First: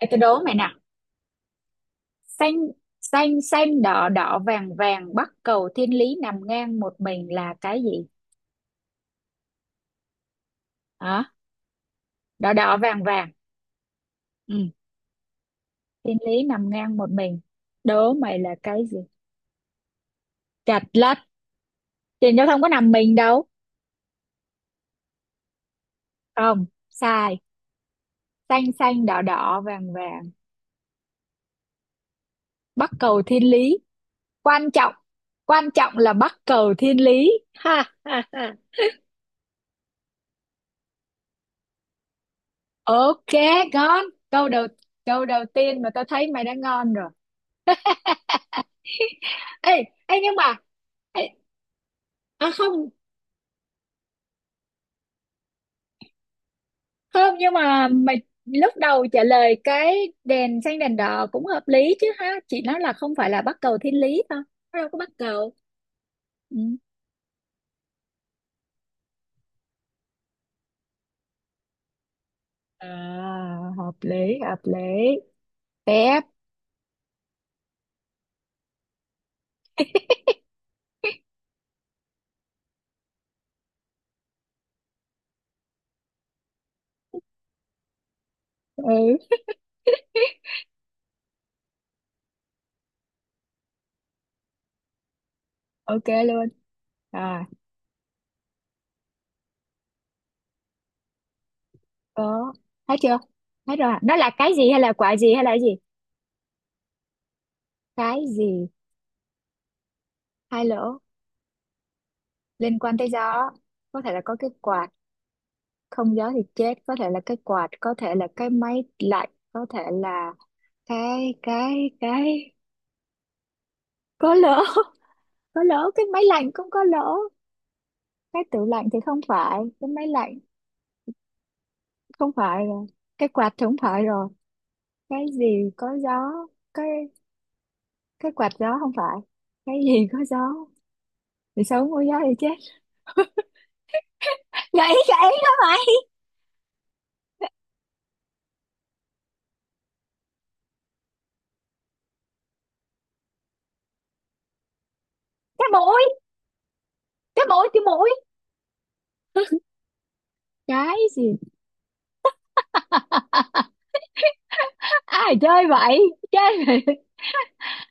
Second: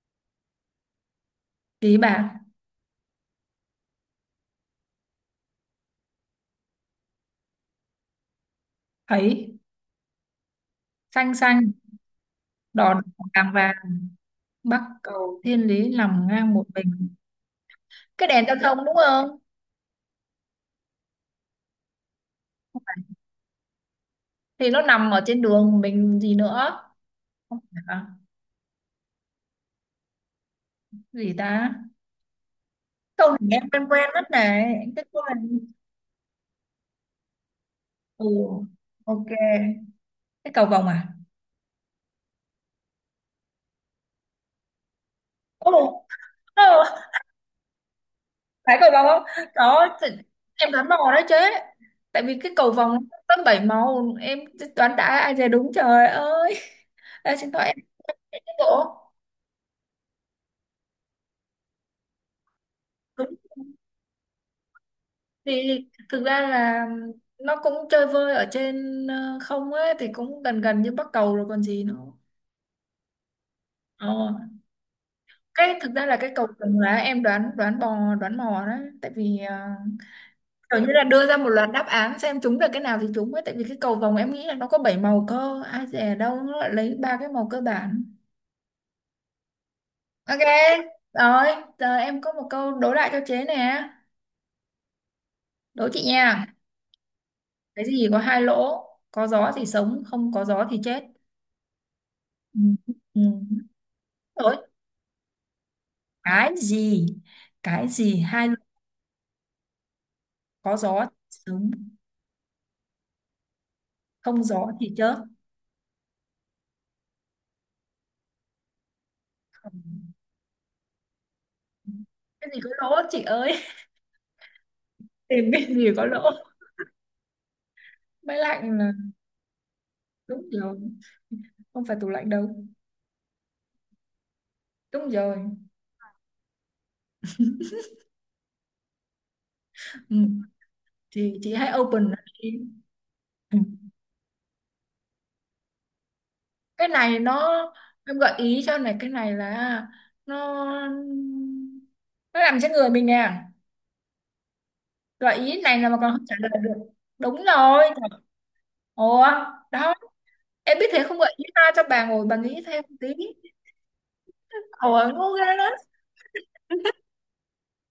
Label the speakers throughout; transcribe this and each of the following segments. Speaker 1: Ê, tôi đố mày nè:
Speaker 2: Ý bạn
Speaker 1: xanh xanh xanh đỏ đỏ vàng vàng, bắc cầu thiên lý nằm ngang một mình là cái gì?
Speaker 2: thấy
Speaker 1: Hả?
Speaker 2: xanh xanh
Speaker 1: Đỏ đỏ
Speaker 2: đỏ đỏ
Speaker 1: vàng vàng,
Speaker 2: vàng vàng
Speaker 1: ừ.
Speaker 2: bắc cầu thiên lý
Speaker 1: Thiên
Speaker 2: nằm
Speaker 1: lý
Speaker 2: ngang một
Speaker 1: nằm ngang
Speaker 2: mình.
Speaker 1: một mình, đố
Speaker 2: Cái
Speaker 1: mày
Speaker 2: đèn
Speaker 1: là
Speaker 2: giao thông
Speaker 1: cái
Speaker 2: đúng
Speaker 1: gì?
Speaker 2: không?
Speaker 1: Chật lất, thì nó không có nằm mình đâu.
Speaker 2: Thì nó nằm ở trên đường mình gì
Speaker 1: Không
Speaker 2: nữa.
Speaker 1: sai.
Speaker 2: Không phải à?
Speaker 1: Xanh xanh đỏ đỏ vàng vàng,
Speaker 2: Gì ta,
Speaker 1: bắc cầu
Speaker 2: câu này
Speaker 1: thiên
Speaker 2: em
Speaker 1: lý.
Speaker 2: quen quen mất này,
Speaker 1: Quan trọng,
Speaker 2: em thích quá này.
Speaker 1: quan trọng là bắc cầu thiên lý, ha ha
Speaker 2: Ừ,
Speaker 1: ha.
Speaker 2: ok, cái cầu vồng à?
Speaker 1: Ok, ngon câu đầu, câu đầu tiên mà tao
Speaker 2: Ồ,
Speaker 1: thấy mày đã
Speaker 2: ờ,
Speaker 1: ngon rồi.
Speaker 2: phải cầu vồng không?
Speaker 1: Ê,
Speaker 2: Đó thì
Speaker 1: ê nhưng mà,
Speaker 2: em đoán mò
Speaker 1: ê,
Speaker 2: đấy chứ, tại vì
Speaker 1: à
Speaker 2: cái cầu
Speaker 1: không.
Speaker 2: vồng nó có bảy màu em, đoán đã ai về đúng trời ơi.
Speaker 1: Không
Speaker 2: Ê, xin
Speaker 1: nhưng
Speaker 2: lỗi em,
Speaker 1: mà mày
Speaker 2: cái
Speaker 1: lúc
Speaker 2: bộ
Speaker 1: đầu trả lời cái đèn xanh đèn đỏ cũng hợp lý chứ ha, chị nói là không phải là bắc cầu thiên lý thôi, nó đâu có bắc cầu.
Speaker 2: thì thực ra
Speaker 1: Ừ.
Speaker 2: là nó cũng chơi vơi ở trên, không ấy thì cũng gần gần như Bắc Cầu rồi còn gì nữa.
Speaker 1: À, hợp
Speaker 2: Ờ.
Speaker 1: lý, hợp lý.
Speaker 2: Cái thực ra là
Speaker 1: Tép,
Speaker 2: cái cầu Trồng Lá em đoán, đoán bò đoán mò đó, tại vì kiểu như là đưa ra một loạt đáp án xem trúng được cái nào thì trúng ấy, tại vì cái cầu vồng em nghĩ là nó có 7 màu cơ, ai dè đâu nó lại lấy ba cái màu cơ bản.
Speaker 1: ừ,
Speaker 2: Ok rồi, giờ em có một câu đố lại cho chế nè, đố chị
Speaker 1: ok luôn.
Speaker 2: nha.
Speaker 1: À,
Speaker 2: Cái gì có hai lỗ, có gió thì sống không có gió thì chết?
Speaker 1: có.
Speaker 2: Ừ.
Speaker 1: Thấy chưa?
Speaker 2: Ừ.
Speaker 1: Thấy rồi. À? Nó là cái
Speaker 2: Rồi,
Speaker 1: gì hay là quả gì hay là cái gì?
Speaker 2: cái gì, cái
Speaker 1: Cái
Speaker 2: gì hai lỗ,
Speaker 1: gì? Hai
Speaker 2: có
Speaker 1: lỗ,
Speaker 2: gió thì sướng
Speaker 1: liên quan tới gió. Có thể là có
Speaker 2: không
Speaker 1: cái
Speaker 2: gió
Speaker 1: quạt,
Speaker 2: thì chớp?
Speaker 1: không gió thì chết, có thể là cái quạt, có thể là cái máy lạnh, có thể
Speaker 2: Không.
Speaker 1: là cái cái
Speaker 2: Cái
Speaker 1: cái
Speaker 2: gì có lỗ chị ơi?
Speaker 1: có lỗ.
Speaker 2: Tìm
Speaker 1: Có
Speaker 2: cái gì
Speaker 1: lỗ,
Speaker 2: có
Speaker 1: cái máy
Speaker 2: lỗ,
Speaker 1: lạnh cũng có lỗ.
Speaker 2: máy
Speaker 1: Cái
Speaker 2: lạnh
Speaker 1: tủ lạnh
Speaker 2: là
Speaker 1: thì không phải, cái máy lạnh
Speaker 2: đúng rồi, không phải tủ lạnh
Speaker 1: không phải
Speaker 2: đâu,
Speaker 1: rồi, cái quạt thì không phải rồi.
Speaker 2: đúng
Speaker 1: Cái
Speaker 2: rồi.
Speaker 1: gì có gió? cái cái quạt gió không phải. Cái gì
Speaker 2: Ừ.
Speaker 1: có gió
Speaker 2: Thì chị
Speaker 1: thì
Speaker 2: hãy
Speaker 1: sống, có
Speaker 2: open nó
Speaker 1: gió thì
Speaker 2: đi.
Speaker 1: chết?
Speaker 2: Ừ.
Speaker 1: Gãy gãy đó mày.
Speaker 2: cái này nó Em gợi ý cho này, cái này là nó nó nằm trên người mình nè, gợi ý
Speaker 1: Cái
Speaker 2: này là mà
Speaker 1: mũi!
Speaker 2: còn không trả lời được. Đúng
Speaker 1: cái mũi cái
Speaker 2: rồi.
Speaker 1: mũi
Speaker 2: Ủa, đó. Em biết
Speaker 1: Cái
Speaker 2: thế không vậy?
Speaker 1: gì?
Speaker 2: Nghĩ ra cho bà ngồi bà nghĩ thêm một tí. Ủa ngu
Speaker 1: Ai
Speaker 2: ghê
Speaker 1: chơi
Speaker 2: đó.
Speaker 1: vậy, chơi vậy.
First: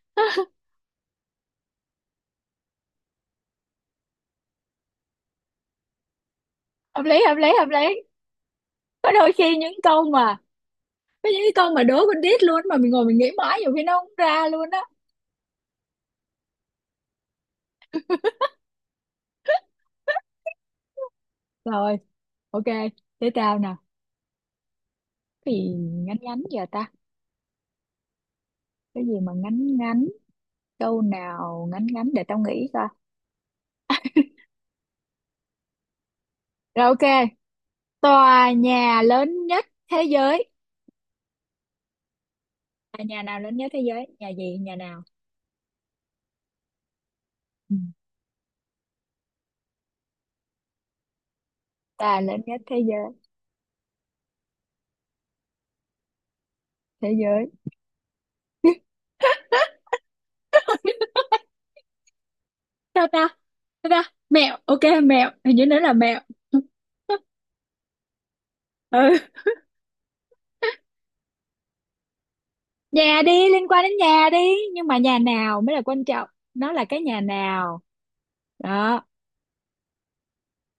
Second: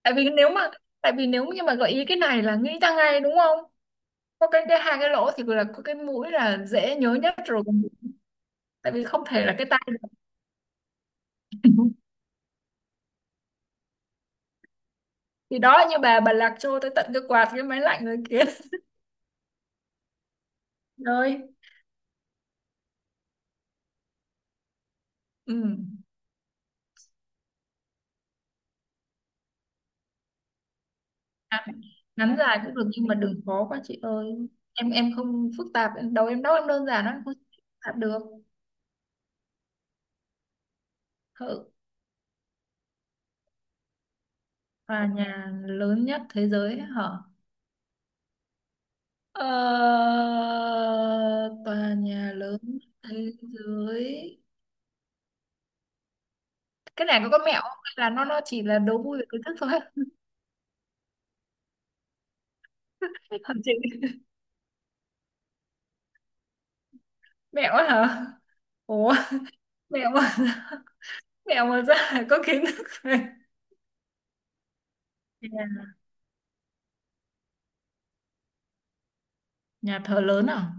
Speaker 2: Tại vì nếu mà Tại vì nếu như mà gợi ý cái này là nghĩ ra ngay đúng không? Có cái hai cái lỗ thì là có cái mũi là dễ
Speaker 1: Hợp
Speaker 2: nhớ
Speaker 1: lý,
Speaker 2: nhất
Speaker 1: hợp lý,
Speaker 2: rồi.
Speaker 1: hợp lý.
Speaker 2: Tại vì
Speaker 1: Có
Speaker 2: không
Speaker 1: đôi
Speaker 2: thể là
Speaker 1: khi
Speaker 2: cái
Speaker 1: những
Speaker 2: tay
Speaker 1: câu
Speaker 2: được.
Speaker 1: mà, có những cái câu mà đố con đít luôn mà mình ngồi mình nghĩ mãi, nhiều khi nó không ra luôn á.
Speaker 2: Thì đó, như bà lạc trôi tới tận cái quạt cái máy lạnh rồi kia. Rồi.
Speaker 1: Rồi, ok, thế tao nè. Cái gì
Speaker 2: Ừ.
Speaker 1: ngắn ngắn giờ ta? Cái gì mà ngắn ngắn, câu nào
Speaker 2: Ngắn,
Speaker 1: ngắn ngắn để
Speaker 2: ngắn
Speaker 1: tao
Speaker 2: dài
Speaker 1: nghĩ
Speaker 2: cũng được
Speaker 1: coi.
Speaker 2: nhưng mà đừng khó quá chị ơi. Em không phức tạp, em đầu em đâu em đơn
Speaker 1: Rồi,
Speaker 2: giản lắm,
Speaker 1: ok,
Speaker 2: không phức tạp được.
Speaker 1: tòa nhà lớn nhất thế giới.
Speaker 2: Thợ
Speaker 1: Tòa nhà nào lớn nhất thế giới, nhà gì nhà nào?
Speaker 2: và nhà lớn nhất thế giới hả?
Speaker 1: Ừ.
Speaker 2: Ờ, tòa
Speaker 1: Tòa
Speaker 2: nhà
Speaker 1: lớn
Speaker 2: lớn
Speaker 1: nhất thế
Speaker 2: nhất
Speaker 1: giới,
Speaker 2: thế giới, cái
Speaker 1: thế
Speaker 2: này có
Speaker 1: giới.
Speaker 2: mẹo không hay là nó chỉ là đố vui về kiến thức thôi?
Speaker 1: Sao ta,
Speaker 2: Hả chị?
Speaker 1: sao ta? Mẹo, ok, mẹo, hình như nó là mẹo.
Speaker 2: Mẹo á hả? Ủa,
Speaker 1: Ừ,
Speaker 2: mẹo mà, mẹo mà ra là có kiến thức rồi.
Speaker 1: nhà đi, liên quan đến nhà đi, nhưng mà nhà nào mới là
Speaker 2: Nhà,
Speaker 1: quan trọng, nó là cái nhà nào đó.
Speaker 2: nhà thờ lớn à?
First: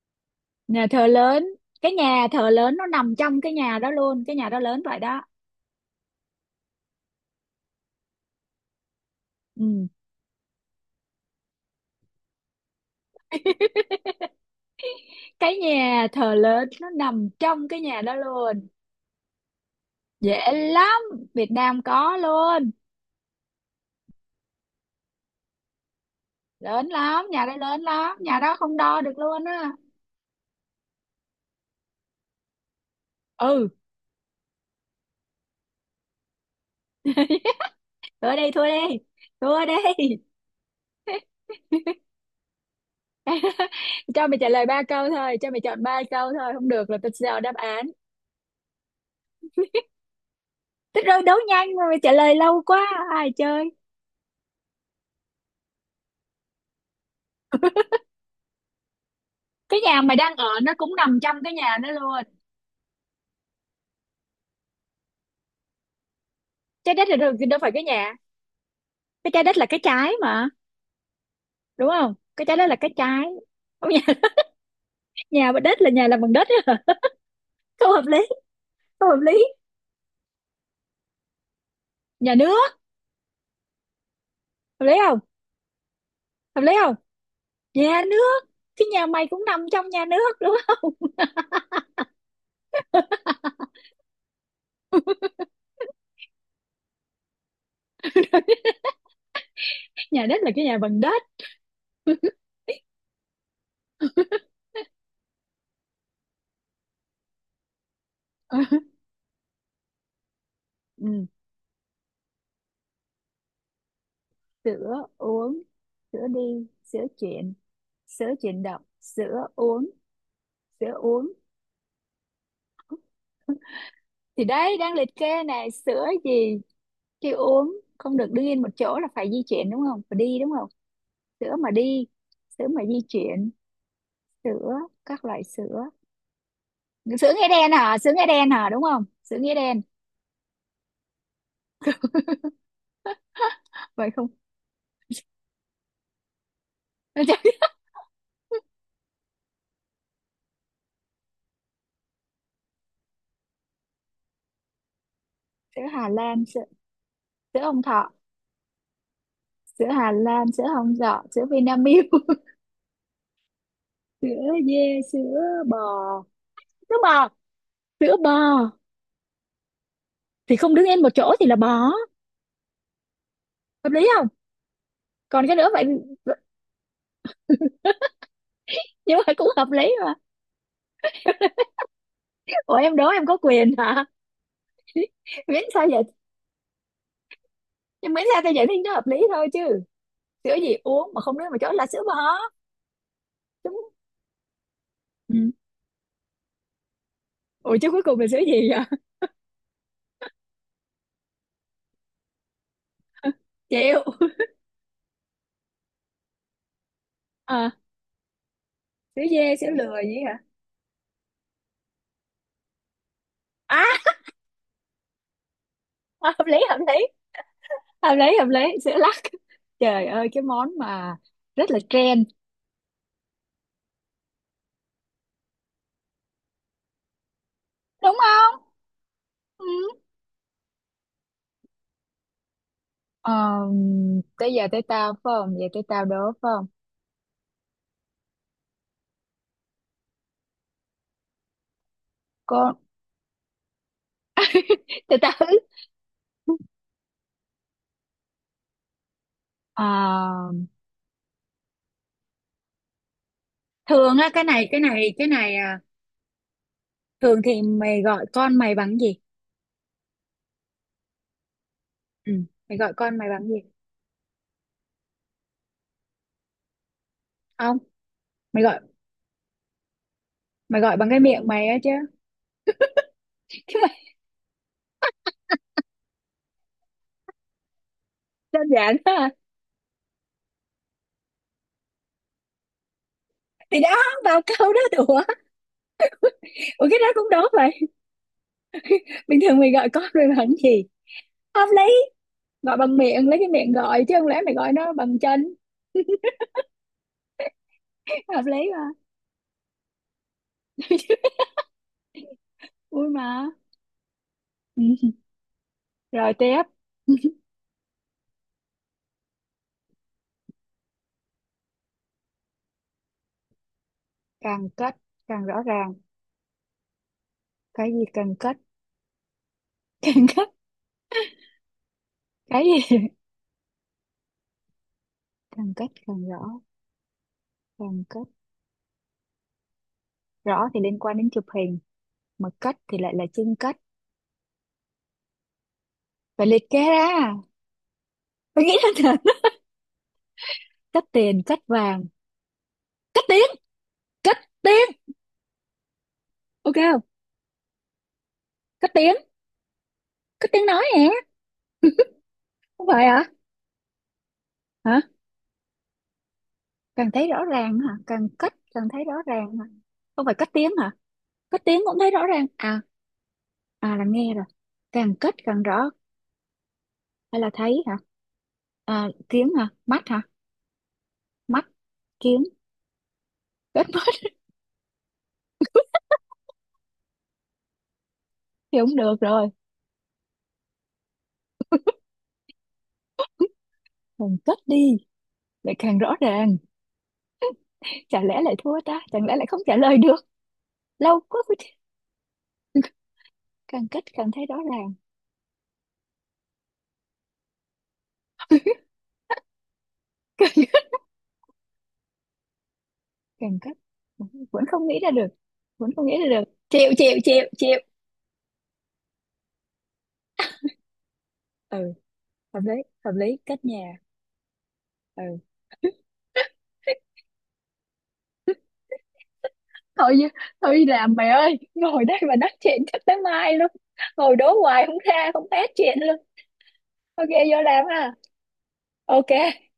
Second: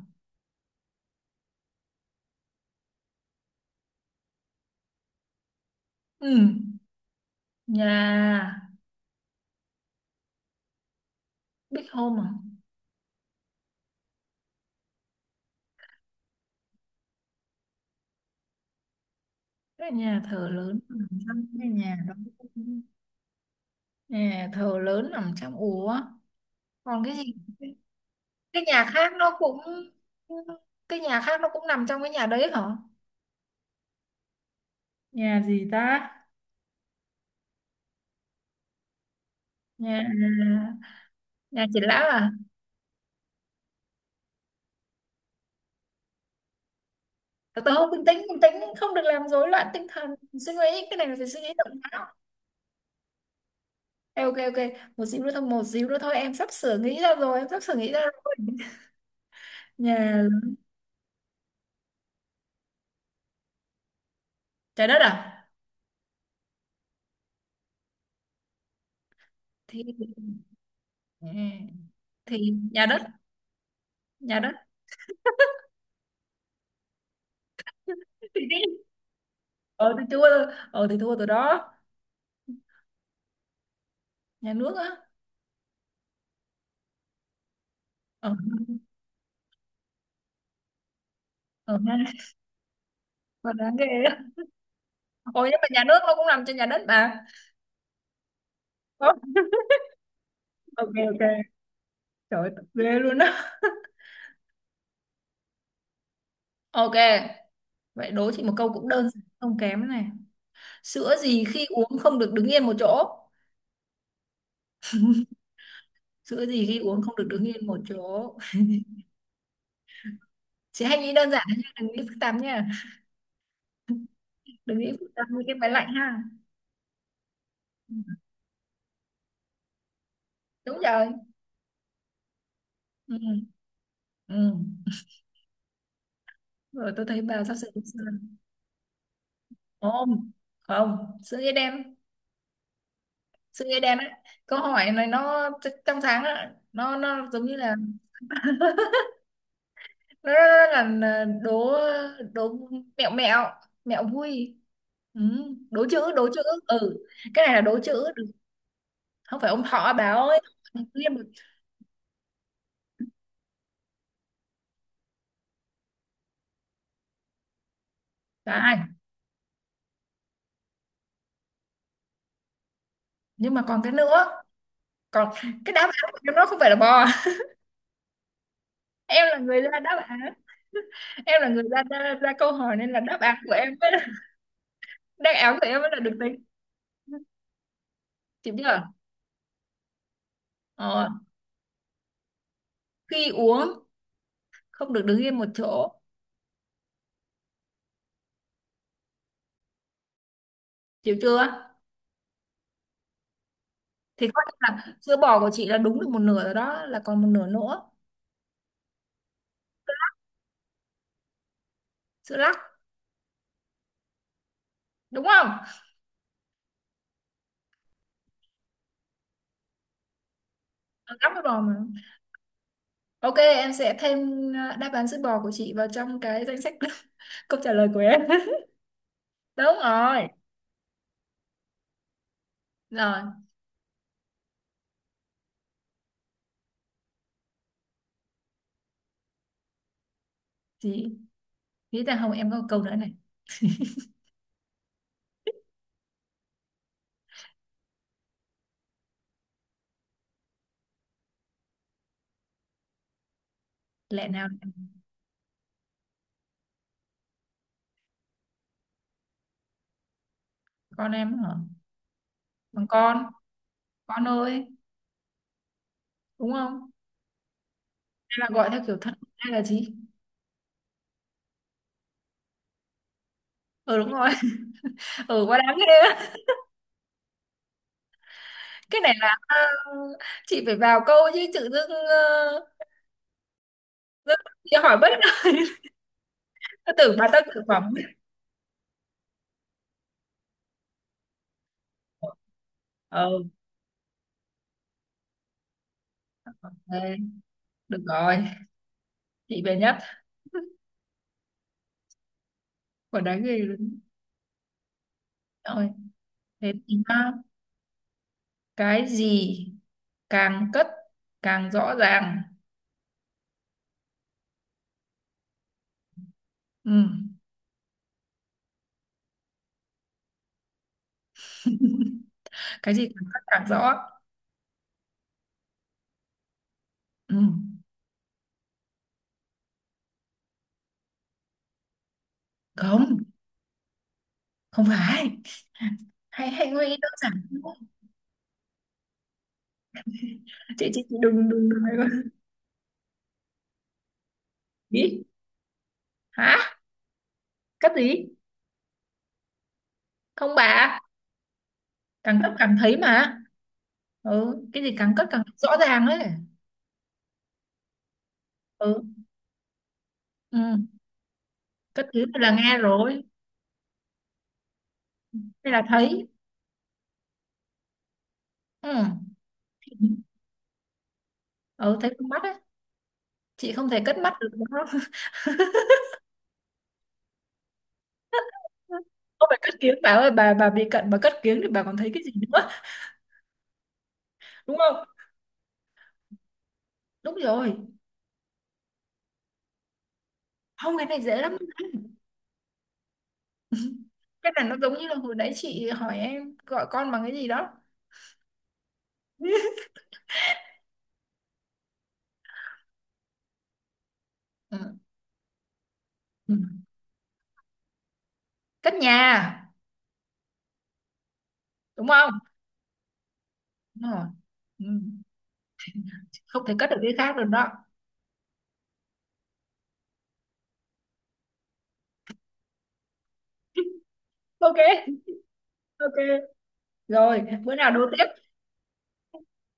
Speaker 1: Nhà thờ lớn, cái nhà thờ lớn nó nằm trong cái nhà đó luôn, cái nhà đó lớn vậy đó.
Speaker 2: Ừ, nhà,
Speaker 1: Ừ.
Speaker 2: Big Home à?
Speaker 1: Cái nhà thờ lớn nó nằm trong cái nhà đó luôn,
Speaker 2: Cái nhà thờ
Speaker 1: dễ
Speaker 2: lớn
Speaker 1: lắm,
Speaker 2: nằm trong
Speaker 1: Việt
Speaker 2: cái
Speaker 1: Nam
Speaker 2: nhà đó,
Speaker 1: có luôn.
Speaker 2: nhà thờ lớn nằm trong, ủa
Speaker 1: Lớn
Speaker 2: còn cái gì,
Speaker 1: lắm, nhà đó lớn lắm, nhà đó
Speaker 2: cái
Speaker 1: không
Speaker 2: nhà
Speaker 1: đo
Speaker 2: khác
Speaker 1: được
Speaker 2: nó
Speaker 1: luôn
Speaker 2: cũng
Speaker 1: á.
Speaker 2: cái nhà khác nó cũng nằm trong cái nhà đấy hả?
Speaker 1: Ừ,
Speaker 2: Nhà gì ta?
Speaker 1: thua đi, thua đi, thua
Speaker 2: Nhà,
Speaker 1: đi.
Speaker 2: nhà triển lãm à?
Speaker 1: Cho mày trả lời ba câu thôi, cho mày chọn ba câu thôi, không được là tao sẽ đọc đáp
Speaker 2: Tớ
Speaker 1: án.
Speaker 2: không bình tĩnh, bình tĩnh, không được làm rối loạn tinh thần. Suy nghĩ, cái
Speaker 1: Thế
Speaker 2: này là
Speaker 1: rồi
Speaker 2: phải
Speaker 1: đấu
Speaker 2: suy nghĩ
Speaker 1: nhanh
Speaker 2: động
Speaker 1: mà mày trả
Speaker 2: não.
Speaker 1: lời lâu quá, ai chơi.
Speaker 2: Ê, ok, ok, một xíu nữa thôi, một xíu nữa thôi, em sắp sửa nghĩ ra rồi, em sắp sửa nghĩ ra rồi.
Speaker 1: Cái nhà mày
Speaker 2: Nhà,
Speaker 1: đang ở nó cũng nằm trong cái nhà đó luôn.
Speaker 2: trái đất à?
Speaker 1: Trái đất là đâu, đâu phải cái nhà. Cái trái đất là
Speaker 2: Thì
Speaker 1: cái trái mà,
Speaker 2: ừ,
Speaker 1: đúng không?
Speaker 2: thì
Speaker 1: Cái trái đất là
Speaker 2: nhà
Speaker 1: cái
Speaker 2: đất,
Speaker 1: trái. Không, nhà.
Speaker 2: nhà đất.
Speaker 1: Nhà bằng đất là nhà làm bằng đất. Á. Không hợp lý, không hợp lý.
Speaker 2: Ờ thì thua rồi, ờ thì thua rồi đó.
Speaker 1: Nhà nước,
Speaker 2: Nhà nước
Speaker 1: hợp lý
Speaker 2: á?
Speaker 1: không? Hợp lý không? Nhà
Speaker 2: Ờ,
Speaker 1: nước, cái nhà mày cũng nằm trong nhà nước, đúng không?
Speaker 2: ờ ha, còn đáng ghê á. Ồ nhưng mà nhà nước nó cũng làm trên nhà đất mà. Ờ,
Speaker 1: Nhà đất là cái nhà
Speaker 2: ok,
Speaker 1: bằng
Speaker 2: ok,
Speaker 1: đất.
Speaker 2: trời ơi, tập ghê luôn á. Ok, vậy đố chị một câu cũng đơn giản, không kém này. Sữa
Speaker 1: Ừ,
Speaker 2: gì khi uống không được đứng yên một chỗ?
Speaker 1: sữa uống, sữa
Speaker 2: Sữa
Speaker 1: đi,
Speaker 2: gì khi uống
Speaker 1: sữa
Speaker 2: không được đứng
Speaker 1: chuyện,
Speaker 2: yên một
Speaker 1: sữa
Speaker 2: chỗ?
Speaker 1: chuyển động, sữa uống,
Speaker 2: Chị
Speaker 1: sữa
Speaker 2: hãy nghĩ đơn
Speaker 1: uống.
Speaker 2: giản thôi nha, đừng nghĩ phức tạp nha.
Speaker 1: Thì đấy
Speaker 2: Đừng nghĩ
Speaker 1: đang liệt
Speaker 2: phức tạp
Speaker 1: kê
Speaker 2: như cái
Speaker 1: này,
Speaker 2: máy lạnh
Speaker 1: sữa
Speaker 2: ha.
Speaker 1: gì khi uống không được đứng yên một chỗ là phải di chuyển, đúng không, phải đi đúng không?
Speaker 2: Đúng rồi.
Speaker 1: Sữa mà đi, sữa mà di
Speaker 2: Ừ.
Speaker 1: chuyển,
Speaker 2: Ừ.
Speaker 1: sữa, các loại sữa,
Speaker 2: Rồi tôi thấy
Speaker 1: sữa
Speaker 2: bà
Speaker 1: nghĩa
Speaker 2: sắp sửa
Speaker 1: đen
Speaker 2: đúng
Speaker 1: hả, sữa
Speaker 2: rồi.
Speaker 1: nghĩa đen hả, đúng không, sữa nghĩa đen?
Speaker 2: Không, không, sữa ê đen á.
Speaker 1: Vậy không?
Speaker 2: Câu hỏi này nó trong sáng á, nó giống như là nó là đố, đố mẹo, mẹo mẹo vui. Ừ.
Speaker 1: Sữa
Speaker 2: Đố chữ,
Speaker 1: Hà
Speaker 2: đố chữ.
Speaker 1: Lan, sữa,
Speaker 2: Ừ, cái này là
Speaker 1: sữa
Speaker 2: đố
Speaker 1: Hồng
Speaker 2: chữ
Speaker 1: Thọ,
Speaker 2: được. Không phải ông
Speaker 1: sữa
Speaker 2: thọ bà
Speaker 1: Hà
Speaker 2: ơi,
Speaker 1: Lan, sữa Hồng
Speaker 2: liêm
Speaker 1: Dọ,
Speaker 2: được
Speaker 1: sữa Vinamilk. Sữa dê, sữa bò, sữa bò, sữa bò,
Speaker 2: phải,
Speaker 1: thì không đứng yên một chỗ thì là bò.
Speaker 2: nhưng mà còn
Speaker 1: Hợp
Speaker 2: cái
Speaker 1: lý
Speaker 2: nữa,
Speaker 1: không?
Speaker 2: còn
Speaker 1: Còn cái nữa
Speaker 2: cái đáp
Speaker 1: vậy?
Speaker 2: án của em nó không phải là bò.
Speaker 1: Nhưng
Speaker 2: Em
Speaker 1: mà
Speaker 2: là
Speaker 1: cũng
Speaker 2: người
Speaker 1: hợp
Speaker 2: ra
Speaker 1: lý
Speaker 2: đáp
Speaker 1: mà.
Speaker 2: án, em là người ra ra, ra câu
Speaker 1: Ủa
Speaker 2: hỏi nên
Speaker 1: em
Speaker 2: là
Speaker 1: đố
Speaker 2: đáp
Speaker 1: em có
Speaker 2: án của
Speaker 1: quyền
Speaker 2: em mới
Speaker 1: hả?
Speaker 2: là- đáp án
Speaker 1: Miễn
Speaker 2: của em
Speaker 1: sao
Speaker 2: mới là
Speaker 1: vậy,
Speaker 2: được tính.
Speaker 1: nhưng miễn sao tao
Speaker 2: Chịu
Speaker 1: giải thích
Speaker 2: chưa?
Speaker 1: nó hợp lý thôi chứ. Sữa gì
Speaker 2: Ờ.
Speaker 1: uống mà không nói mà chó là sữa bò.
Speaker 2: Khi uống
Speaker 1: Đúng.
Speaker 2: không được đứng yên một
Speaker 1: Ừ.
Speaker 2: chỗ.
Speaker 1: Ủa chứ cuối cùng là sữa gì vậy?
Speaker 2: Chịu chưa?
Speaker 1: Chịu.
Speaker 2: Thì coi như là sữa bò của chị là đúng được một nửa rồi đó, là còn một nửa
Speaker 1: À,
Speaker 2: nữa.
Speaker 1: sữa dê sữa lừa gì hả?
Speaker 2: Sữa lắc,
Speaker 1: À,
Speaker 2: đúng không?
Speaker 1: hợp lý, hợp lý, hợp lý, hợp lý, sữa lắc. Trời ơi, cái món mà
Speaker 2: Ờ, lắc với bò
Speaker 1: rất
Speaker 2: mà.
Speaker 1: là trend,
Speaker 2: Ok em sẽ thêm, ờ, đáp án sữa bò của chị vào trong cái danh sách câu trả lời của
Speaker 1: đúng
Speaker 2: em.
Speaker 1: không? Ừ.
Speaker 2: Đúng rồi. Rồi
Speaker 1: Ờ, tới giờ tới tao phải không, giờ tới tao đố, phải không?
Speaker 2: chị nghĩ rằng không, em có một
Speaker 1: Con,
Speaker 2: câu nữa này.
Speaker 1: tới tao. Ờ, thường á,
Speaker 2: Lẽ
Speaker 1: cái
Speaker 2: nào
Speaker 1: này cái
Speaker 2: em-
Speaker 1: này cái này à, thường thì mày gọi con mày bằng gì?
Speaker 2: con em hả?
Speaker 1: Ừ. Mày
Speaker 2: Bằng
Speaker 1: gọi con
Speaker 2: con
Speaker 1: mày bằng gì?
Speaker 2: con ơi, đúng không,
Speaker 1: Không,
Speaker 2: hay là
Speaker 1: mày
Speaker 2: gọi
Speaker 1: gọi
Speaker 2: theo kiểu thân hay là gì?
Speaker 1: mày gọi bằng cái miệng mày á chứ. Chứ
Speaker 2: Ừ đúng
Speaker 1: mày,
Speaker 2: rồi. Ừ quá đáng ghê á.
Speaker 1: đơn giản
Speaker 2: Cái này
Speaker 1: ha.
Speaker 2: là chị phải vào câu chứ tự dưng
Speaker 1: Thì đó,
Speaker 2: dưng
Speaker 1: vào câu
Speaker 2: chị
Speaker 1: đó
Speaker 2: hỏi bất
Speaker 1: đùa. Ủa cái đó
Speaker 2: tưởng
Speaker 1: cũng
Speaker 2: bà ta
Speaker 1: đúng
Speaker 2: thực
Speaker 1: vậy,
Speaker 2: phẩm.
Speaker 1: bình thường mày gọi con mày bằng gì, hợp lý, gọi bằng miệng, lấy cái
Speaker 2: Ừ,
Speaker 1: miệng gọi chứ không lẽ mày gọi nó bằng chân.
Speaker 2: ok, được rồi.
Speaker 1: Hợp lý mà.
Speaker 2: Chị về nhất,
Speaker 1: Vui
Speaker 2: còn đáng
Speaker 1: mà.
Speaker 2: ghê luôn.
Speaker 1: Ừ.
Speaker 2: Rồi.
Speaker 1: Rồi tiếp,
Speaker 2: Thế thì nhá, cái gì càng cất càng rõ ràng?
Speaker 1: càng cất càng rõ ràng,
Speaker 2: Ừ.
Speaker 1: cái gì càng cất? Càng cất, cái
Speaker 2: Cái gì
Speaker 1: gì
Speaker 2: càng cất càng rõ?
Speaker 1: càng cất càng rõ?
Speaker 2: Ừ.
Speaker 1: Càng cất, rõ thì liên quan đến chụp hình, mà cất thì
Speaker 2: Không,
Speaker 1: lại là chưng cất,
Speaker 2: không phải,
Speaker 1: phải
Speaker 2: hãy
Speaker 1: liệt
Speaker 2: hãy
Speaker 1: kê
Speaker 2: nghĩ đơn giản
Speaker 1: ra,
Speaker 2: thôi.
Speaker 1: phải nghĩ ra thật.
Speaker 2: chị chị,
Speaker 1: Cất
Speaker 2: chị
Speaker 1: tiền,
Speaker 2: đừng,
Speaker 1: cất
Speaker 2: đừng đừng
Speaker 1: vàng,
Speaker 2: đừng.
Speaker 1: cất đi, cất tiếng,
Speaker 2: Ý hả,
Speaker 1: ok không?
Speaker 2: cất gì?
Speaker 1: Cất tiếng, cất
Speaker 2: Không
Speaker 1: tiếng nói
Speaker 2: bà,
Speaker 1: hả?
Speaker 2: càng cất càng
Speaker 1: Không
Speaker 2: thấy
Speaker 1: phải hả?
Speaker 2: mà. Ừ, cái gì
Speaker 1: Hả?
Speaker 2: càng cất càng rõ ràng ấy.
Speaker 1: Càng thấy rõ ràng hả, càng cất, càng
Speaker 2: Ừ,
Speaker 1: thấy rõ ràng hả? Không phải cất
Speaker 2: ừ.
Speaker 1: tiếng hả? Cất tiếng cũng
Speaker 2: Cất
Speaker 1: thấy
Speaker 2: thứ
Speaker 1: rõ ràng
Speaker 2: là nghe
Speaker 1: à?
Speaker 2: rồi,
Speaker 1: À, là nghe rồi, càng cất càng
Speaker 2: hay là
Speaker 1: rõ,
Speaker 2: thấy?
Speaker 1: hay là thấy hả?
Speaker 2: Ừ.
Speaker 1: À, kiến hả, mắt hả, mắt,
Speaker 2: Ừ thấy con mắt
Speaker 1: kiến,
Speaker 2: ấy. Chị
Speaker 1: cất
Speaker 2: không thể
Speaker 1: mắt.
Speaker 2: cất mắt được đúng?
Speaker 1: Thì không được rồi.
Speaker 2: Không phải cất kiếng bà ơi, bà bị cận bà cất kiếng thì bà còn thấy cái gì nữa,
Speaker 1: Càng cất
Speaker 2: đúng
Speaker 1: đi
Speaker 2: không?
Speaker 1: lại càng rõ ràng,
Speaker 2: Đúng rồi.
Speaker 1: chả lẽ lại thua ta, chẳng lẽ lại không trả lời được,
Speaker 2: Không cái
Speaker 1: lâu
Speaker 2: này
Speaker 1: quá
Speaker 2: dễ
Speaker 1: mới-
Speaker 2: lắm.
Speaker 1: càng cất càng thấy
Speaker 2: Cái
Speaker 1: rõ
Speaker 2: này nó
Speaker 1: ràng.
Speaker 2: giống như là hồi nãy chị hỏi em gọi con bằng cái gì đó.
Speaker 1: Càng cấp, vẫn
Speaker 2: Ừ.
Speaker 1: không nghĩ ra được, vẫn không nghĩ ra được,
Speaker 2: Ừ.
Speaker 1: chịu chịu chịu chịu.
Speaker 2: Cất nhà
Speaker 1: Ừ,
Speaker 2: đúng không?
Speaker 1: hợp lý, hợp lý, cách nhà.
Speaker 2: Đúng rồi. Ừ.
Speaker 1: Ừ,
Speaker 2: Không thể cất được cái khác được đó.
Speaker 1: thôi chứ, thôi đi làm mày ơi, ngồi đây mà nói chuyện chắc tới mai luôn, ngồi đố hoài không
Speaker 2: Ok,
Speaker 1: ra, không hết chuyện
Speaker 2: ok,
Speaker 1: luôn. Ok
Speaker 2: rồi
Speaker 1: vô
Speaker 2: bữa
Speaker 1: làm
Speaker 2: nào đố
Speaker 1: ha,
Speaker 2: tiếp.
Speaker 1: ok.